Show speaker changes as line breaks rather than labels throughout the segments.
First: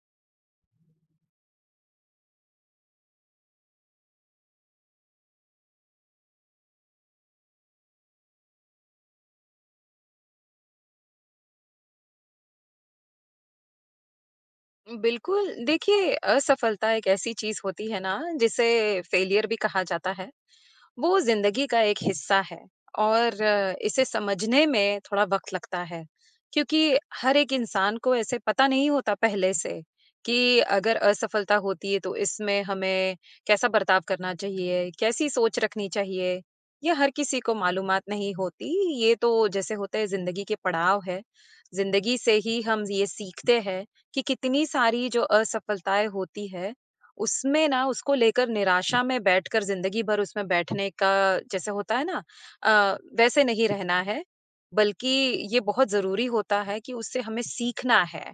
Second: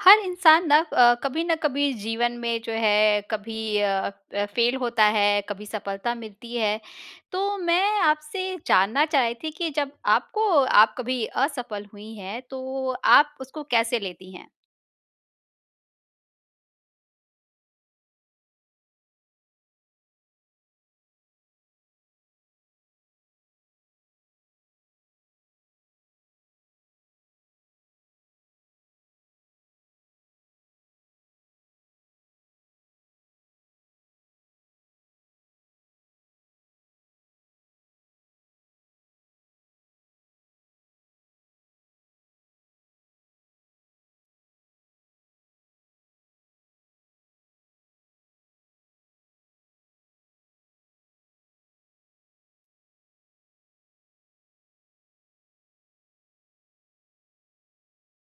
हर इंसान ना अ, कभी न कभी, जीवन में जो है, कभी अ अ, फ़ेल होता है, कभी सफलता मिलती है। तो मैं आपसे जानना चाह रही थी कि जब आपको आप कभी असफल हुई हैं, तो आप उसको कैसे लेती हैं?
बिल्कुल। देखिए, असफलता एक ऐसी चीज़ होती है ना, जिसे फ़ेलियर भी कहा जाता है। वो ज़िंदगी का एक हिस्सा है और इसे समझने में थोड़ा वक़्त लगता है, क्योंकि हर एक इंसान को ऐसे पता नहीं होता पहले से, कि अगर असफलता होती है, तो इसमें हमें कैसा बर्ताव करना चाहिए, कैसी सोच रखनी चाहिए? ये हर किसी को मालूमात नहीं होती। ये तो, जैसे होता है, ज़िंदगी के पड़ाव हैं, ज़िंदगी से ही हम ये सीखते हैं कि कितनी सारी जो असफलताएँ होती हैं, उसमें ना, उसको लेकर निराशा में बैठकर, ज़िंदगी भर उसमें बैठने का, जैसे होता है ना अ, वैसे नहीं रहना है। बल्कि ये बहुत ज़रूरी होता है कि उससे हमें सीखना है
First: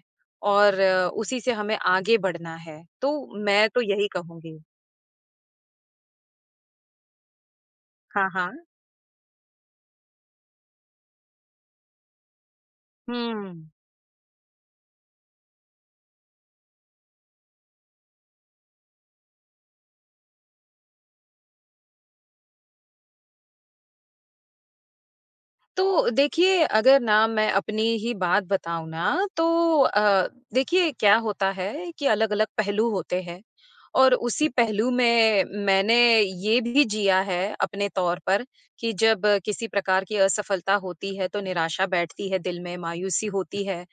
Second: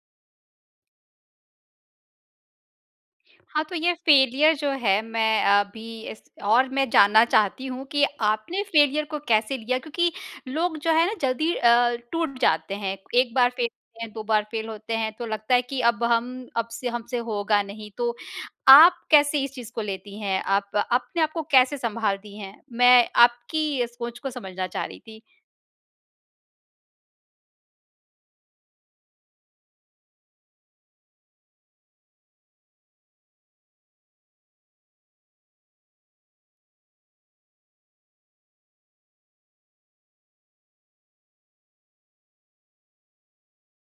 और उसी से हमें आगे बढ़ना है। तो
हाँ,
मैं
तो
तो
ये
यही
फ़ेलियर
कहूँगी।
जो है, मैं अभी इस और मैं जानना चाहती हूँ कि
हाँ, हाँ।
आपने फ़ेलियर को कैसे लिया? क्योंकि लोग जो है ना, जल्दी अ, टूट जाते हैं। 1 बार
हुँ।
फ़ेल होते हैं, 2 बार फ़ेल होते हैं, तो लगता है कि, "अब हम अब से हमसे होगा नहीं।" तो आप कैसे इस चीज़ को लेती हैं? आप अपने आप को कैसे सँभालती हैं? मैं आपकी सोच को समझना चाह रही थी।
तो देखिए, अगर ना, मैं अपनी ही बात बताऊँ ना, तो अ, देखिए, क्या होता है कि अलग-अलग पहलू होते हैं और उसी पहलू में मैंने ये भी जिया है अपने तौर पर, कि जब किसी प्रकार की असफलता होती है, तो निराशा बैठती है दिल में, मायूसी होती है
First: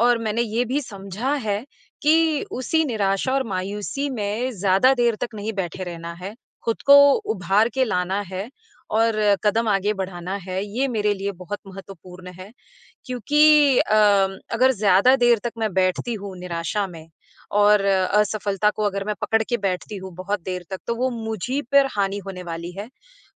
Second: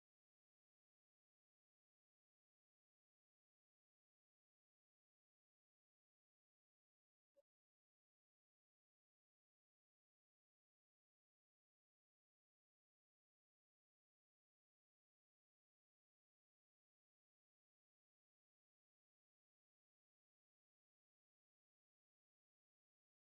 और मैंने ये भी समझा है कि उसी निराशा और मायूसी में ज़्यादा देर तक नहीं बैठे रहना है, खुद को उभार के लाना है और कदम आगे बढ़ाना है। ये मेरे लिए बहुत महत्वपूर्ण है, क्योंकि अ, अगर ज़्यादा देर तक मैं बैठती हूँ निराशा में और असफलता को अगर मैं पकड़ के बैठती हूँ बहुत देर तक, तो वो मुझ ही पर हानि होने वाली है।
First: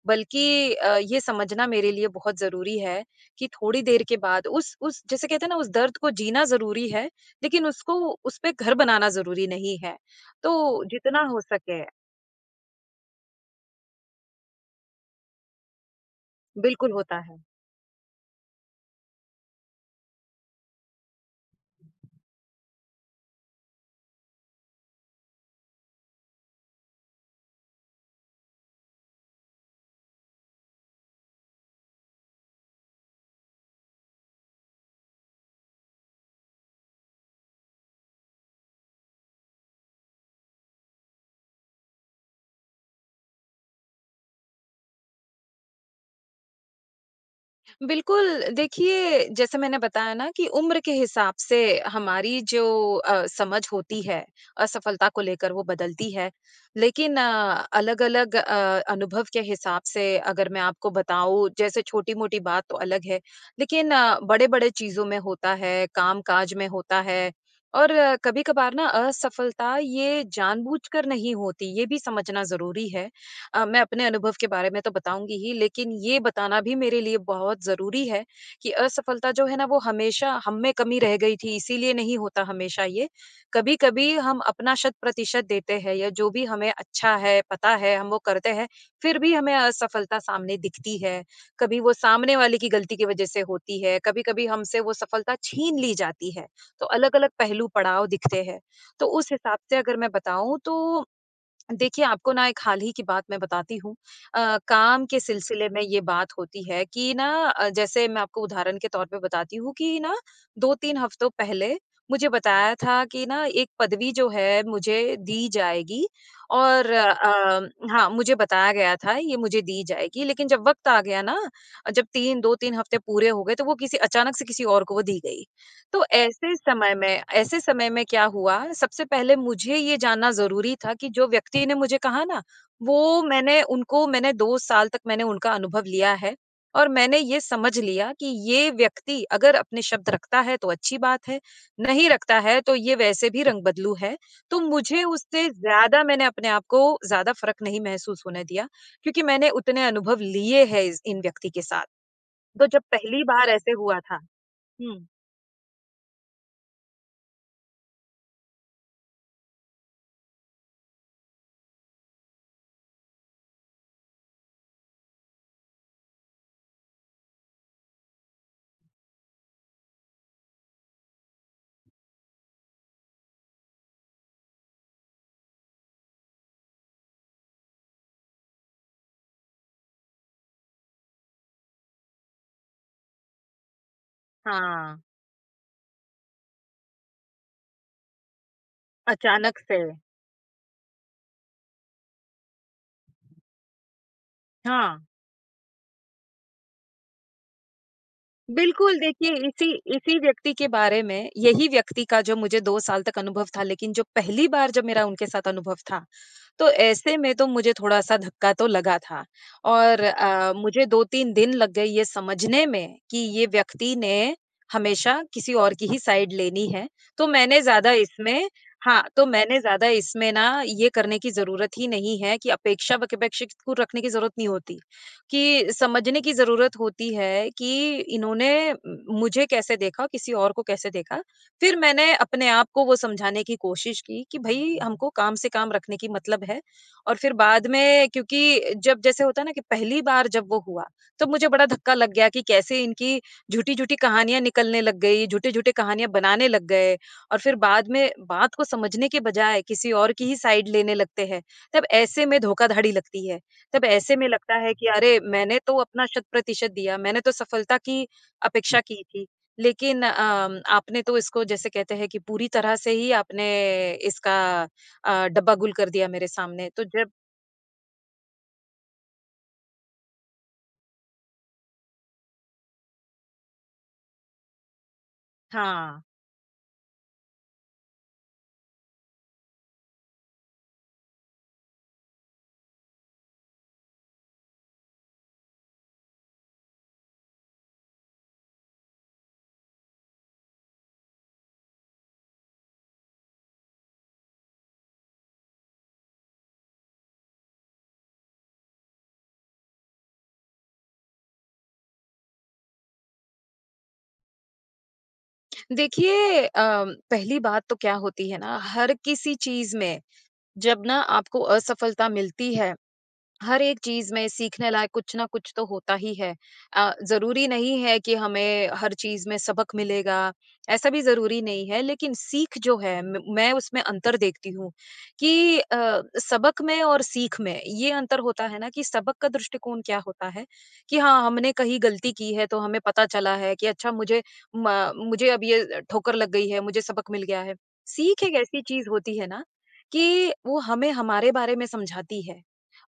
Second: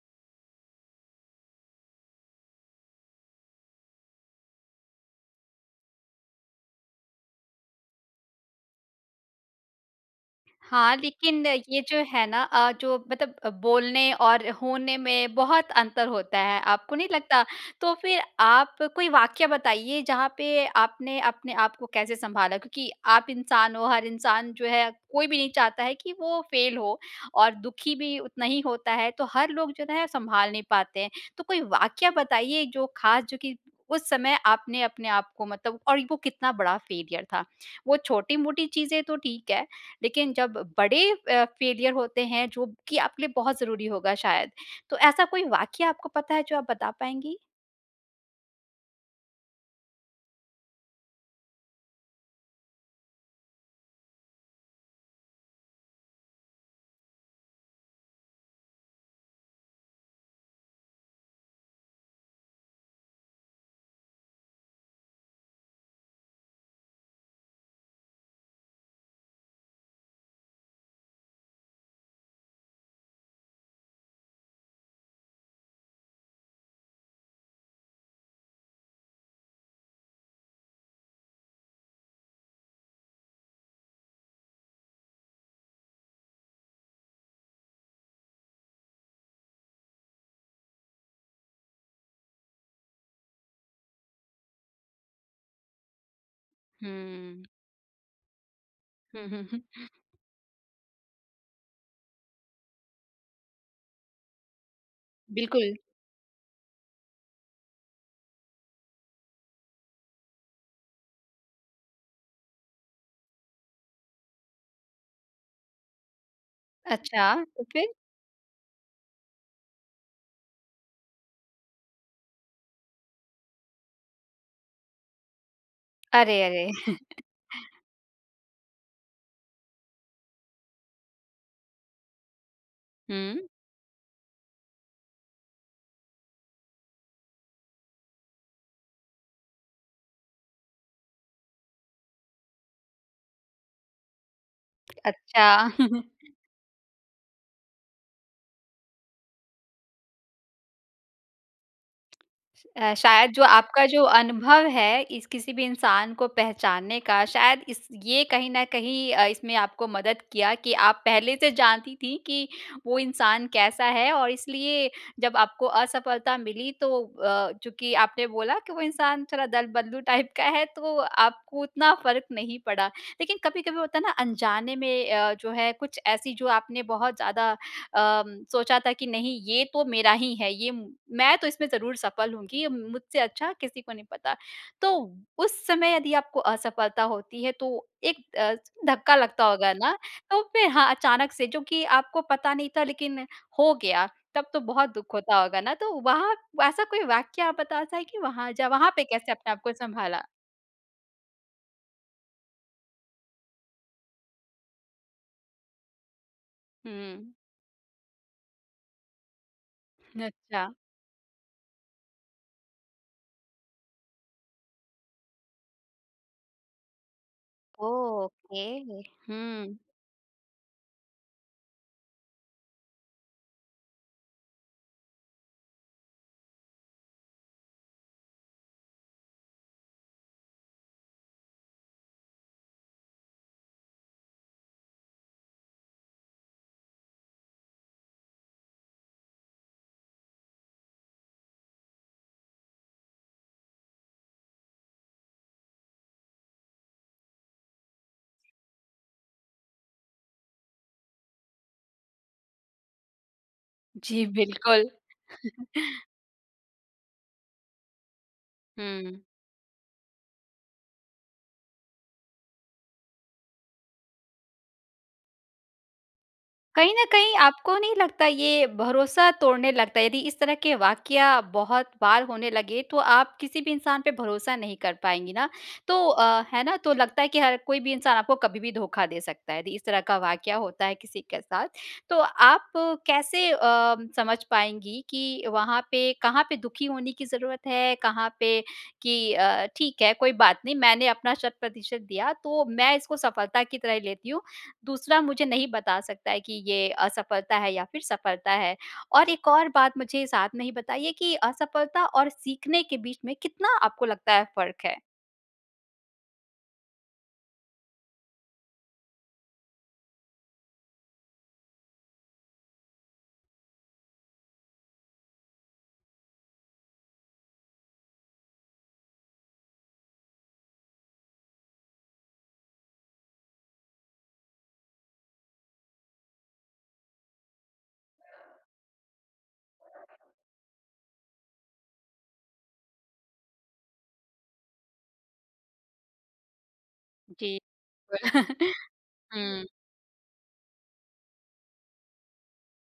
बल्कि अ, ये समझना मेरे लिए बहुत ज़रूरी है कि थोड़ी देर के बाद उस उस जैसे कहते हैं ना, उस दर्द को जीना ज़रूरी है, लेकिन उसको उसपे घर बनाना ज़रूरी नहीं है। तो
हाँ,
जितना हो
लेकिन, ये
सके
जो है ना अ, जो मतलब बोलने और होने में बहुत अंतर होता है।
बिल्कुल,
आपको नहीं
होता
लगता?
है।
तो फिर आप कोई वाक़या बताइए, जहाँ पे आपने अपने आप को कैसे सँभाला? क्योंकि आप इंसान हो, हर इंसान जो है, कोई भी नहीं चाहता है कि वो फ़ेल हो और दुखी भी उतना ही होता है। तो हर लोग जो है, सँभाल नहीं पाते हैं। तो कोई वाक़या बताइए, जो ख़ास जो कि उस समय आपने अपने आप को मतलब और वो कितना बड़ा फ़ेलियर था? वो छोटी-मोटी चीज़ें तो ठीक हैं, लेकिन जब बड़े अ, फ़ेलियर होते हैं, जो कि आपके लिए बहुत ज़रूरी होगा शायद, तो ऐसा कोई वाक़या आपको पता है, जो आप बता पाएँगी?
बिल्कुल, देखिए, जैसे मैंने बताया ना कि उम्र के हिसाब से हमारी जो अ, समझ होती है, असफलता को लेकर, वो बदलती है, लेकिन अलग-अलग अ, अनुभव के हिसाब से अगर मैं आपको बताऊँ, जैसे छोटी-मोटी बात तो अलग है, लेकिन बड़े-बड़े चीज़ों में होता है, काम-काज में होता है और कभी-कभार ना असफलता, ये जानबूझकर नहीं होती, ये भी समझना ज़रूरी है। अ, मैं अपने अनुभव के बारे में तो बताऊँगी ही, लेकिन ये बताना भी मेरे लिए बहुत ज़रूरी है कि असफलता जो है ना, वो हमेशा हम में कमी रह गई थी, इसीलिए नहीं होता हमेशा ये। कभी-कभी हम अपना शत-प्रतिशत देते हैं या जो भी हमें अच्छा है, पता है, हम वो करते हैं, फिर भी हमें असफलता सामने दिखती है। कभी वो सामने वाले की गलती की वज़ह से होती है, कभी-कभी हमसे वो सफलता छीन ली जाती है, तो अलग-अलग
हुँ।
पहलू, पड़ाव दिखते हैं। तो
हुँ,
उस
हुँ,
हिसाब
हुँ।
से अगर मैं बताऊँ, तो देखिए, आपको ना एक हाल ही की बात मैं बताती हूँ। अ, काम के सिलसिले
बिल्कुल।
में ये बात होती है कि ना अ, जैसे मैं आपको उदाहरण के तौर पर बताती हूँ कि ना, 2-3 हफ़्तों पहले मुझे बताया था कि ना, एक पदवी जो है, मुझे दी जाएगी और
अच्छा, तो
अ,
फिर?
हाँ, मुझे बताया गया था, ये मुझे दी जाएगी, लेकिन जब वक़्त आ गया ना, जब 3, 2-3 हफ़्ते पूरे हो गए, तो वो किसी अचानक से किसी और को दी गई। तो
अरे!
ऐसे
अरे!
समय में ऐसे समय में क्या हुआ, सबसे पहले मुझे ये जानना ज़रूरी था कि जो व्यक्ति ने मुझे कहा ना, वो
हुँ।
मैंने उनको मैंने 2 साल तक मैंने उनका अनुभव लिया है और मैंने ये समझ लिया कि, "ये व्यक्ति अगर अपने शब्द रखता है, तो अच्छी बात है, नहीं रखता है, तो ये वैसे भी रंग-बदलू है।" तो मुझे
अच्छा।
उससे ज़्यादा मैंने अपने आप को ज़्यादा फ़र्क़ नहीं महसूस नहीं होने दिया, क्योंकि मैंने उतने अनुभव लिए हैं इस इन व्यक्ति के साथ। तो जब
अ,
पहली
शायद जो
बार ऐसे
आपका
हुआ
जो
था
अनुभव है,
हुँ।
इस किसी भी इंसान को पहचानने का, शायद इस ये कहीं न कहीं अ, इसमें आपको मदद किया कि आप पहले से जानती थीं कि वो इंसान कैसा है और इसलिए जब आपको असफलता मिली, तो अ, चूँकि आपने बोला कि वो इंसान थोड़ा दल-बदलू टाइप का है, तो आपको उतना फ़र्क़ नहीं पड़ा। लेकिन कभी-कभी होता है ना, अनजाने में अ, जो है, कुछ ऐसी, जो आपने बहुत ज़्यादा अ, सोचा था कि, "नहीं, ये तो मेरा ही है। ये मैं तो इसमें ज़रूर सफल हूँगी। मुझसे अच्छा किसी को नहीं पता।" तो
हाँ।
उस समय यदि आपको असफलता होती है, तो एक अ, धक्का लगता
अचानक
होगा
से।
ना। तो फिर हाँ, अचानक से, चूँकि आपको पता नहीं था, लेकिन हो गया, तब तो बहुत
हाँ।
दुःख होता होगा ना। तो वहाँ ऐसा कोई वाक़या आप बताना चाहेंगी, वहाँ जा वहाँ
बिल्कुल।
पे कैसे
देखिए,
अपने आप
इसी
को
इसी
सँभाला?
व्यक्ति के बारे में यही व्यक्ति का जो मुझे 2 साल तक अनुभव था, लेकिन जो पहली बार जब मेरा उनके साथ अनुभव था, तो ऐसे
हुँ।
में तो मुझे थोड़ा-सा धक्का तो लगा था। और
न
अ,
अच्छा।
मुझे 2-3 दिन लग गए ये समझने में कि ये व्यक्ति ने हमेशा किसी और की ही साइड लेनी है। तो मैंने ज़्यादा इसमें
ओके।
हाँ, तो मैंने
हुँ।
ज़्यादा इसमें ना, ये करने की ज़रूरत ही नहीं है कि अपेक्षा वकेपेक्षे को रखने की ज़रूरत नहीं होती, कि समझने की ज़रूरत होती है कि, "इन्होंने मुझे कैसे देखा? किसी और को कैसे देखा?" फिर मैंने अपने आप को वो समझाने की कोशिश की कि, "भई, हमको काम से काम रखने की मतलब है।" और फिर बाद में क्योंकि जब जैसे होता है ना कि पहली बार जब वो हुआ, तब मुझे बड़ा धक्का लग गया कि कैसे इनकी झूठी-झूठी कहानियाँ निकलने लग गई, झूठे-झूठे कहानियाँ बनाने लग गए और फिर बाद में बात को समझने के बजाय किसी और की ही साइड लेने लगते हैं। तब ऐसे में धोखाधड़ी लगती है। तब ऐसे
जी,
में लगता है कि,
बिल्कुल।
"अरे! मैंने तो अपना शत-प्रतिशत दिया, मैंने तो सफलता की अपेक्षा की
हुँ।
थी। लेकिन अ, आपने तो इसको, जैसे कहते हैं कि पूरी तरह से ही आपने, इसका अ, डब्बा गुल कर दिया मेरे सामने।" तो
कहीं न
जब
कहीं आपको नहीं लगता, ये भरोसा तोड़ने लगता है? यदि इस तरह के वाक़या बहुत बार होने लगे, तो आप किसी भी इंसान पे भरोसा नहीं कर पाएँगी ना। तो
हाँ।
अ, है ना? तो लगता है कि हर कोई भी इंसान आपको कभी भी धोखा दे सकता है। दी इस तरह का वाक़या होता है किसी के साथ, तो आप कैसे अ, समझ पाएँगी कि वहाँ पे कहाँ पे दुखी होने की ज़रूरत है? कहाँ पे कि अ, "ठीक है, कोई बात नहीं। मैंने अपना शत-प्रतिशत दिया, तो मैं इसको सफलता की तरह ही लेती हूँ। दूसरा मुझे नहीं बता सकता है कि ये असफलता है या फिर सफलता है।"? और एक और बात मुझे साथ में ही बताइए कि असफलता और सीखने के बीच में कितना आपको लगता है, फ़र्क़ है?
देखिए अ, पहली बात तो क्या होती है ना हर किसी चीज़ में जब ना आपको असफलता मिलती है। हर एक चीज़ में सीखने लायक कुछ न कुछ तो होता ही है। अ, ज़रूरी नहीं है कि हमें हर चीज़ में सबक मिलेगा, ऐसा भी ज़रूरी नहीं है लेकिन सीख जो है म मैं उसमें अंतर देखती हूँ कि अ, सबक में और सीख में ये अंतर होता है ना कि सबक का दृष्टिकोण क्या होता है कि हाँ, हमने कहीं गलती की है तो हमें पता चला है कि अच्छा मुझे म मुझे अब ये ठोकर लग गई है, मुझे सबक मिल गया है।
जी,
सीख एक ऐसी चीज़ होती है ना
हुँ।
कि वो हमें हमारे बारे में समझाती है।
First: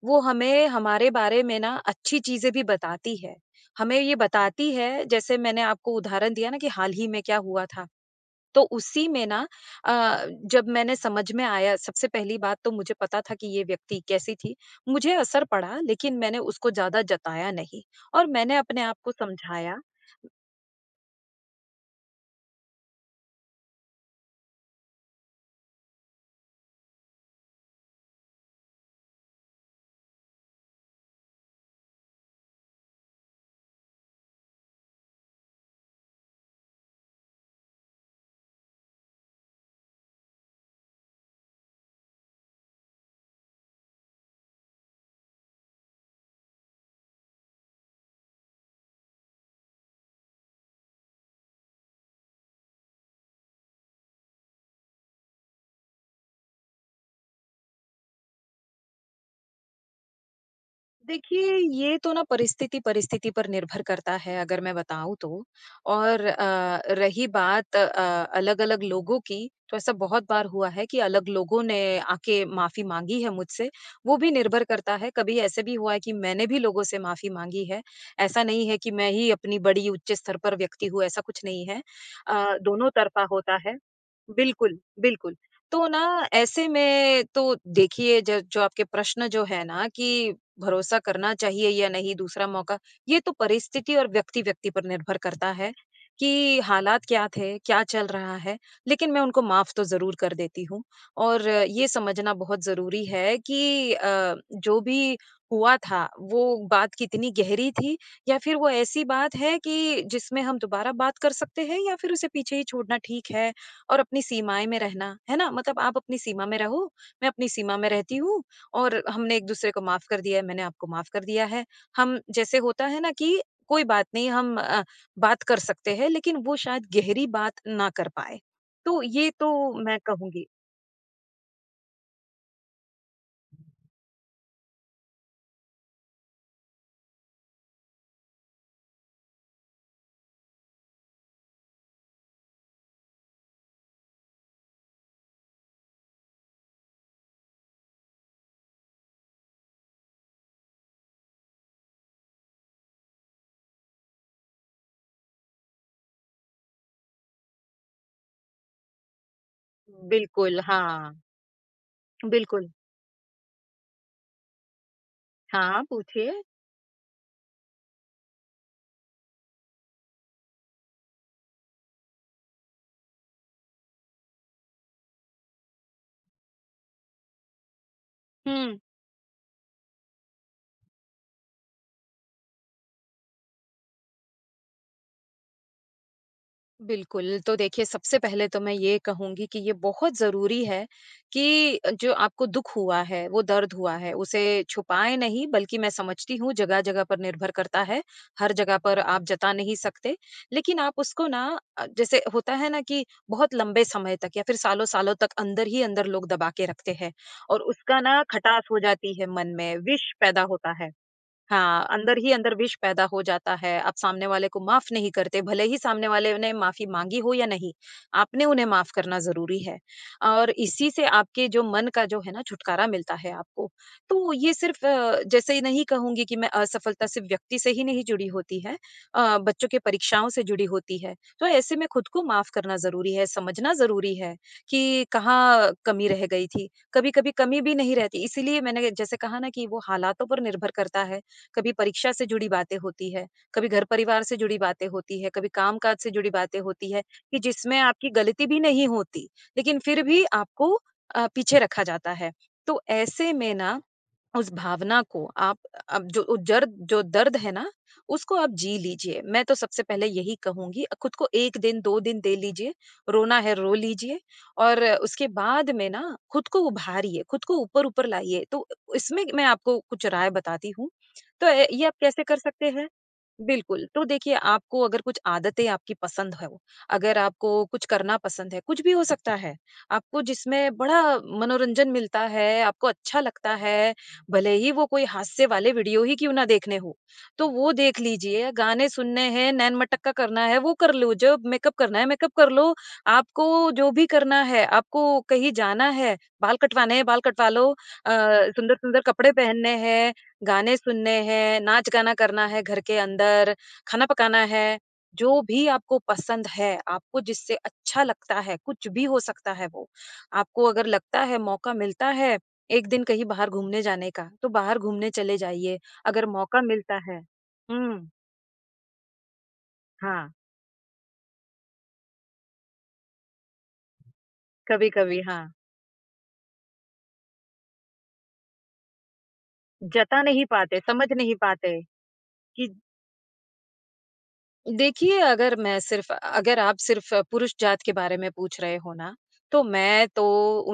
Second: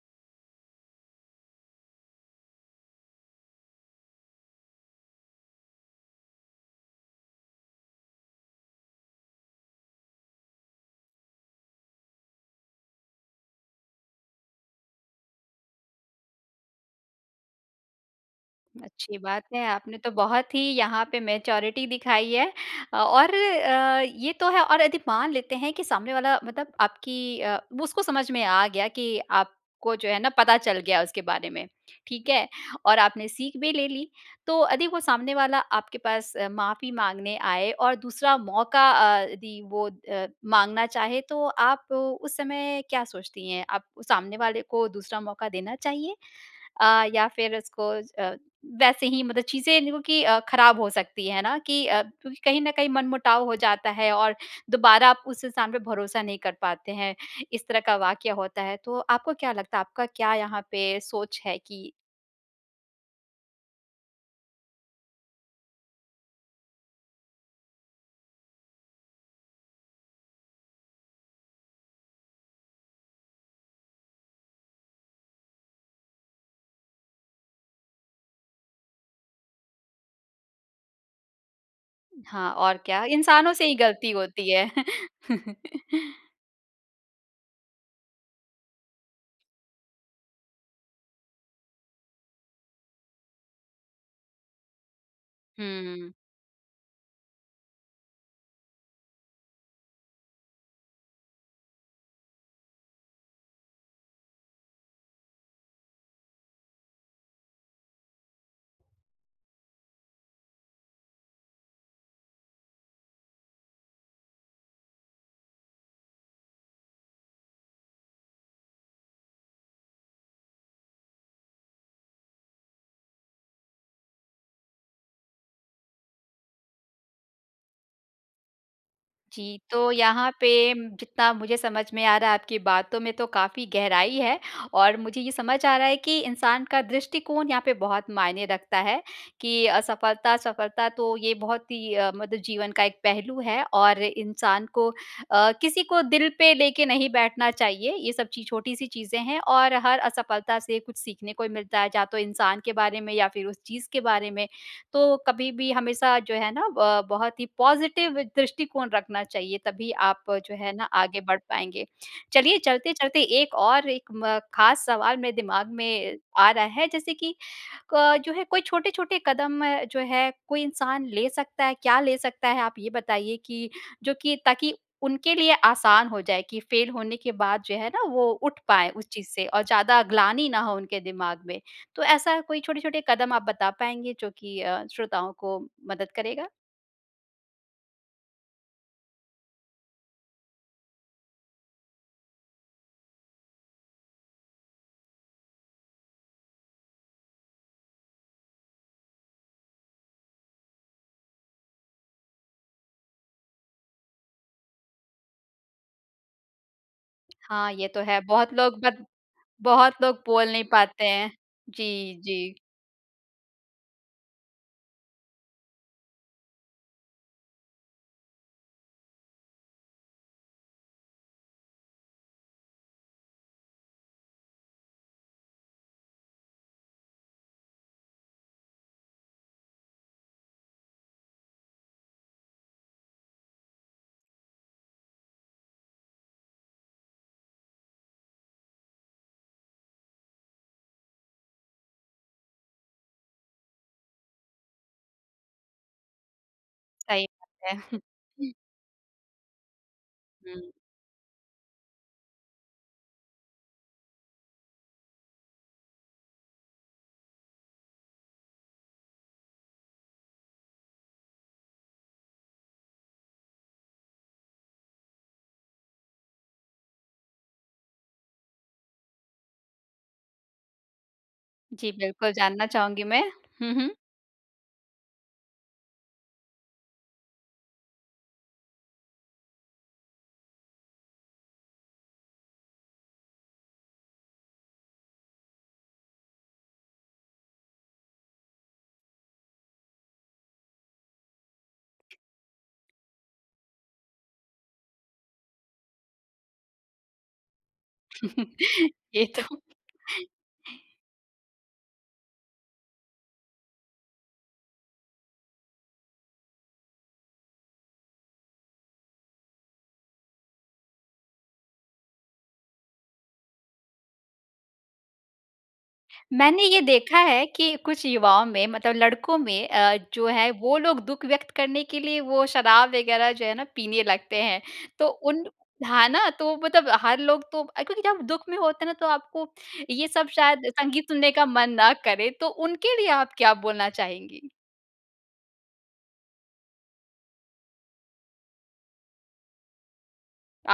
वो हमें हमारे बारे में ना अच्छी चीज़ें भी बताती है, हमें ये बताती है जैसे मैंने आपको उदाहरण दिया ना कि हाल ही में क्या हुआ था तो उसी में ना अ, जब मैंने समझ में आया सबसे पहली बात तो मुझे पता था कि ये व्यक्ति कैसी थी, मुझे असर पड़ा लेकिन मैंने उसको ज़्यादा जताया नहीं और मैंने अपने आप को
अच्छी बात है,
समझाया।
आपने तो बहुत ही यहाँ पे मैच्योरिटी दिखाई है। अ, और अ, ये तो है और यदि मान लेते हैं कि सामने वाला मतलब आपकी अ, वो उसको समझ में आ गया कि आपको जो है ना पता चल गया उसके बारे में, ठीक है। और आपने सीख भी ले ली तो यदि वो सामने वाला आपके पास अ, माफ़ी माँगने आए और दूसरा मौका अ, यदि वो अ, माँगना चाहे तो आप उस समय क्या सोचती हैं आप सामने वाले को दूसरा मौका देना चाहिए? अ, या फिर उसको अ, वैसे ही मतलब चीज़ें क्योंकि ख़राब हो सकती है ना कि अ, क्योंकि कहीं न कहीं मन-मुटाव हो जाता है और दोबारा आप उस इंसान पे भरोसा नहीं कर पाते हैं। इस तरह का वाक्य होता है तो आपको क्या लगता है आपका क्या यहाँ पे सोच
देखिए
है कि
ये तो ना परिस्थिति-परिस्थिति पर निर्भर करता है अगर मैं बताऊँ तो और अ, रही बात अ, अलग-अलग लोगों की तो ऐसा बहुत बार हुआ है कि अलग लोगों ने आके माफ़ी माँगी है मुझसे। वो भी निर्भर करता है कभी ऐसे भी हुआ है कि मैंने भी लोगों से माफी माँगी है, ऐसा नहीं है कि मैं ही अपनी बड़ी उच्च स्तर पर व्यक्ति हूँ ऐसा कुछ नहीं है।
हाँ,
अ,
और
दोनों
क्या
तरफा
इंसानों
होता
से ही
है।
ग़लती होती है।
बिल्कुल, बिल्कुल तो ना ऐसे में तो देखिए ज जो आपके प्रश्न जो हैं ना कि भरोसा करना चाहिए या नहीं दूसरा मौका ये तो परिस्थिति और व्यक्ति-व्यक्ति पर निर्भर करता है
हुँ, हुँ।
कि हालात क्या थे, क्या चल रहा है? लेकिन मैं उनको माफ तो ज़रूर कर देती हूँ। और ये समझना बहुत ज़रूरी है कि अ, जो भी हुआ था वो बात कितनी गहरी थी या फिर वो ऐसी बात है कि जिसमें हम दोबारा बात कर सकते हैं या फिर उसे पीछे ही छोड़ना ठीक है और अपनी सीमाएँ में रहना, है ना? मतलब आप अपनी सीमा में रहो, मैं अपनी सीमा में रहती हूँ और हमने एक-दूसरे को माफ कर दिया है, मैंने आपको माफ कर दिया है। हम जैसे होता है ना कि कोई बात नहीं हम अ, बात कर सकते हैं लेकिन वो शायद गहरी बात ना कर पाए। तो ये तो
जी, तो
मैं
यहाँ
कहूँगी।
पे जितना मुझे समझ में आ रहा है, आपकी बातों में तो काफ़ी गहराई है और मुझे ये समझ आ रहा है कि इंसान का दृष्टिकोण यहाँ पे बहुत मायने रखता है, कि असफलता-सफलता तो ये बहुत ही अ, मतलब जीवन का एक पहलू है और इंसान को अ, किसी को दिल पे लेके नहीं बैठना चाहिए ये सब ची छोटी-सी चीज़ें हैं। और हर असफलता से कुछ सीखने को मिलता है या तो इंसान के बारे में या फिर उस चीज़ के बारे में, तो कभी भी हमेशा जो है ना अ, बहुत ही पॉज़िटिव दृष्टिकोण रखना चाहिए तभी आप जो
बिल्कुल,
है ना,
हाँ।
आगे बढ़ पाएँगे। चलिए,
बिल्कुल।
चलते-चलते एक और एक म ख़ास सवाल मेरे दिमाग
हाँ,
में
पूछिए।
आ रहा है जैसे कि क जो है कोई छोटे-छोटे कदम अ, जो है कोई इंसान ले सकता है, क्या ले सकता है आप ये बताइए कि जो कि ताकि उनके लिए आसान हो जाए की फ़ेल होने के बाद जो है ना, वो उठ
हुँ।
पाए उस चीज़ से और ज़्यादा ग्लानि ना हो उनके दिमाग में तो ऐसा कोई छोटे-छोटे कदम आप बता पाएँगे जो कि अ, श्रोताओं को मदद करेगा?
बिल्कुल, तो देखिए सबसे पहले तो मैं ये कहूँगी कि ये बहुत ज़रूरी है, कि जो आपको दुःख हुआ है, वो दर्द हुआ है उसे छुपाएँ नहीं, बल्कि मैं समझती हूँ, जगह-जगह पर निर्भर करता है। हर जगह पर आप जता नहीं सकते लेकिन आप उसको ना अ, जैसे होता है ना, कि बहुत लंबे समय तक या फिर सालों-सालों तक अंदर ही अंदर लोग दबा के रखते हैं, और
हाँ, ये तो
उसका
है।
ना
बहुत
खटास
लोग
हो
बत
जाती है मन में,
बहुत
विष
लोग
पैदा
बोल नहीं
होता है।
पाते हैं।
हाँ, अंदर
जी,
ही
जी।
अंदर विष पैदा हो जाता है, आप सामने वाले को माफ़ नहीं करते, भले ही सामने वाले ने माफ़ी माँगी हो या नहीं, आपने उन्हें माफ़ करना ज़रूरी है। और इसी से आपके जो मन का जो है ना छुटकारा मिलता है आपको। तो ये सिर्फ़ अ, जैसे नहीं कहूँगी कि मैं असफलता सिर्फ़ व्यक्ति से ही नहीं जुड़ी होती है अ, बच्चों की परीक्षाओं से जुड़ी होती है। तो ऐसे में खुद को माफ़ करना ज़रूरी है, समझना ज़रूरी है कि कहाँ कमी रह गई थी। कभी-कभी कमी भी नहीं रहती, इसीलिए मैंने जैसे कहा ना कि वो हालातों पर निर्भर करता है, कभी परीक्षा से जुड़ी बातें होती हैं, कभी घर-परिवार से जुड़ी बातें होती हैं, कभी कामकाज से जुड़ी बातें होती हैं,
सही
कि
बात
जिसमें
है।
आपकी ग़लती भी नहीं होती लेकिन फिर भी आपको
हुँ।
अ, पीछे रखा जाता है। तो ऐसे में ना उस भावना को आप अब जो ज़र्द जो दर्द है ना उसको आप जी लीजिए। मैं तो सबसे पहले यही कहूँगी अ, खुद को 1 दिन, 2 दिन दे लीजिए। रोना है, रो लीजिए और उसके बाद में ना खुद को उभारिए, खुद को ऊपर-ऊपर लाइए तो इसमें मैं आपको कुछ राय बताती हूँ। तो ये
जी,
आप कैसे
बिल्कुल
कर
जानना
सकते हैं?
चाहूँगी मैं। हुँ,
बिल्कुल,
हुँ।
तो देखिए आपको अगर कुछ आदतें आपकी पसंद हों, अगर आपको कुछ करना पसंद है, कुछ भी हो सकता है। आपको जिसमें बड़ा मनोरंजन मिलता है, आपको अच्छा लगता है, भले ही वो कोई हास्य वाले वीडियो ही क्यों ना देखने हों। तो वो देख लीजिए, गाने सुनने हैं, नैन-मटक्का करना है वो कर लो, जब मेकअप करना है, मेकअप कर लो। आपको जो भी करना है आपको कहीं जाना है बाल कटवाने हैं बाल कटवा लो अ, सुंदर-सुंदर
ये
कपड़े
तो।
पहनने हैं, गाने सुनने हैं, नाच-गाना करना है घर के अंदर खाना पकाना है, जो भी आपको पसंद है आपको जिससे अच्छा लगता है कुछ भी हो सकता है वो। आपको अगर लगता है मौका मिलता है 1 दिन कहीं बाहर घूमने जाने का तो बाहर घूमने चले जाइए अगर मौका
मैंने ये
मिलता
देखा
है।
है कि कुछ
हुँ।
युवाओं में मतलब लड़कों में अ, जो
हाँ।
है वो लोग दुःख व्यक्त करने के लिए वो शराब वग़ैरह जो है ना पीने लगते हैं। तो
कभी-कभी,
उन
हाँ।
हाँ, ना तो मतलब हर लोग तो अ, क्योंकि जब दुःख में होते हैं ना तो आपको ये
जता
सब
नहीं
शायद
पाते,
संगीत
समझ
सुनने
नहीं
का मन
पाते
ना करें, तो
कि
उनके लिए आप क्या बोलना चाहेंगी?
देखिए, अगर मैं सिर्फ़ अगर आप सिर्फ़ पुरुष जात के बारे में पूछ रहे हो ना तो मैं तो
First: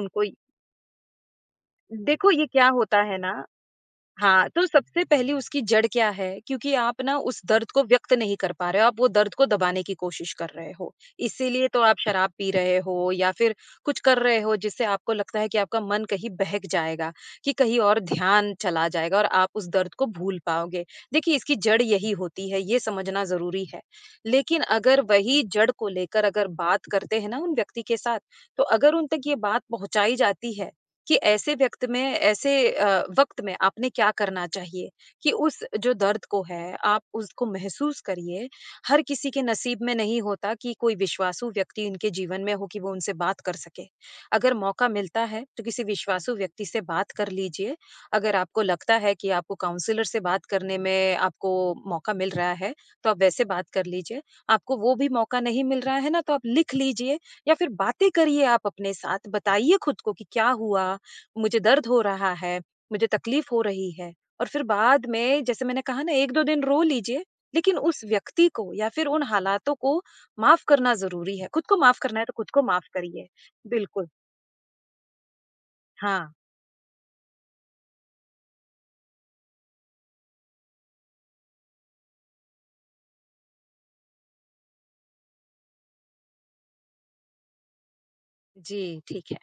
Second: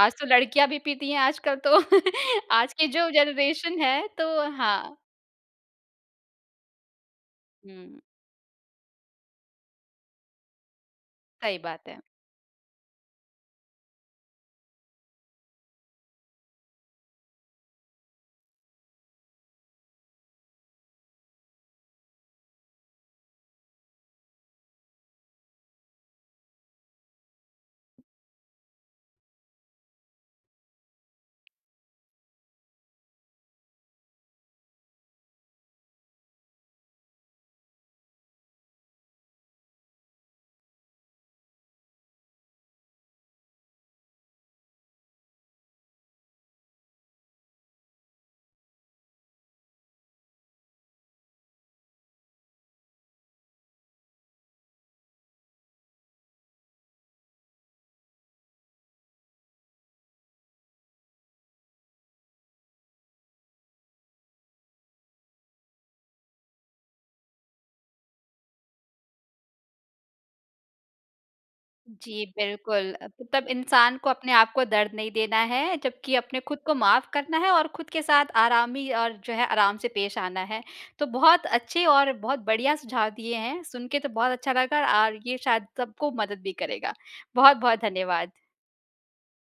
आज तो
इ
लड़कियाँ भी पीती है आजकल तो।
देखो ये क्या
आज की
होता
जो
है ना
जनरेशन है।
हाँ,
तो
तो
हाँ।
सबसे पहली उसकी जड़ क्या है? क्योंकि आप ना उस दर्द को
हुँ।
व्यक्त नहीं कर पा रहे हो, आप वो दर्द को दबाने की कोशिश कर रहे हो,
सही
इसीलिए तो
बात
आप
है।
शराब पी रहे हो या फिर कुछ कर रहे हो जिससे आपको लगता है कि आपका मन कहीं बहक जाएगा। कि कहीं और ध्यान चला जाएगा और आप उस दर्द को भूल पाओगे, देखिए इसकी जड़ यही होती है, ये समझना ज़रूरी है, लेकिन अगर वही जड़ को लेकर अगर बात करते हैं उन व्यक्ति के साथ, तो अगर उन तक ये बात पहुँचाई जाती है, कि ऐसे व्यक्त में ऐसे अ, वक़्त में आपने क्या करना चाहिए? कि उस जो दर्द को है, आप उसको महसूस करिए, हर किसी के नसीब में नहीं होता कि कोई विश्वासू व्यक्ति उनके जीवन में हो कि वो उनसे बात कर सके, अगर मौक़ा मिलता है तो किसी विश्वासू व्यक्ति से बात कर लीजिए। अगर आपको लगता है कि आपको काउंसलर से बात करने में आपको मौक़ा मिल रहा है, तो आप वैसे बात कर लीजिए। आपको वो भी मौक़ा नहीं मिल रहा है ना तो आप लिख लीजिए या फिर बातें करिए आप अपने साथ, बताइए खुद को कि क्या हुआ, मुझे दर्द हो रहा है, मुझे तकलीफ़ हो रही है। और फिर बाद में जैसे मैंने कहा ना 1-2 दिन रो लीजिए लेकिन उस व्यक्ति को या फिर उन हालातों को माफ़ करना ज़रूरी है। खुद को माफ़ करना
जी,
है तो खुद को माफ़
बिल्कुल अ,
करिए,
तब इंसान
बिल्कुल।
को अपने आप को दर्द नहीं देना है। जबकि
हाँ।
अपने खुद को माफ़ करना है और खुद के साथ आरामी और जो है आराम से पेश आना है। तो बहुत अच्छे और बहुत बढ़िया सुझाव दिए हैं सुन के तो बहुत अच्छा लगा और ये शायद सबको मदद भी करेगा। बहुत-बहुत धन्यवाद।
जी, ठीक है।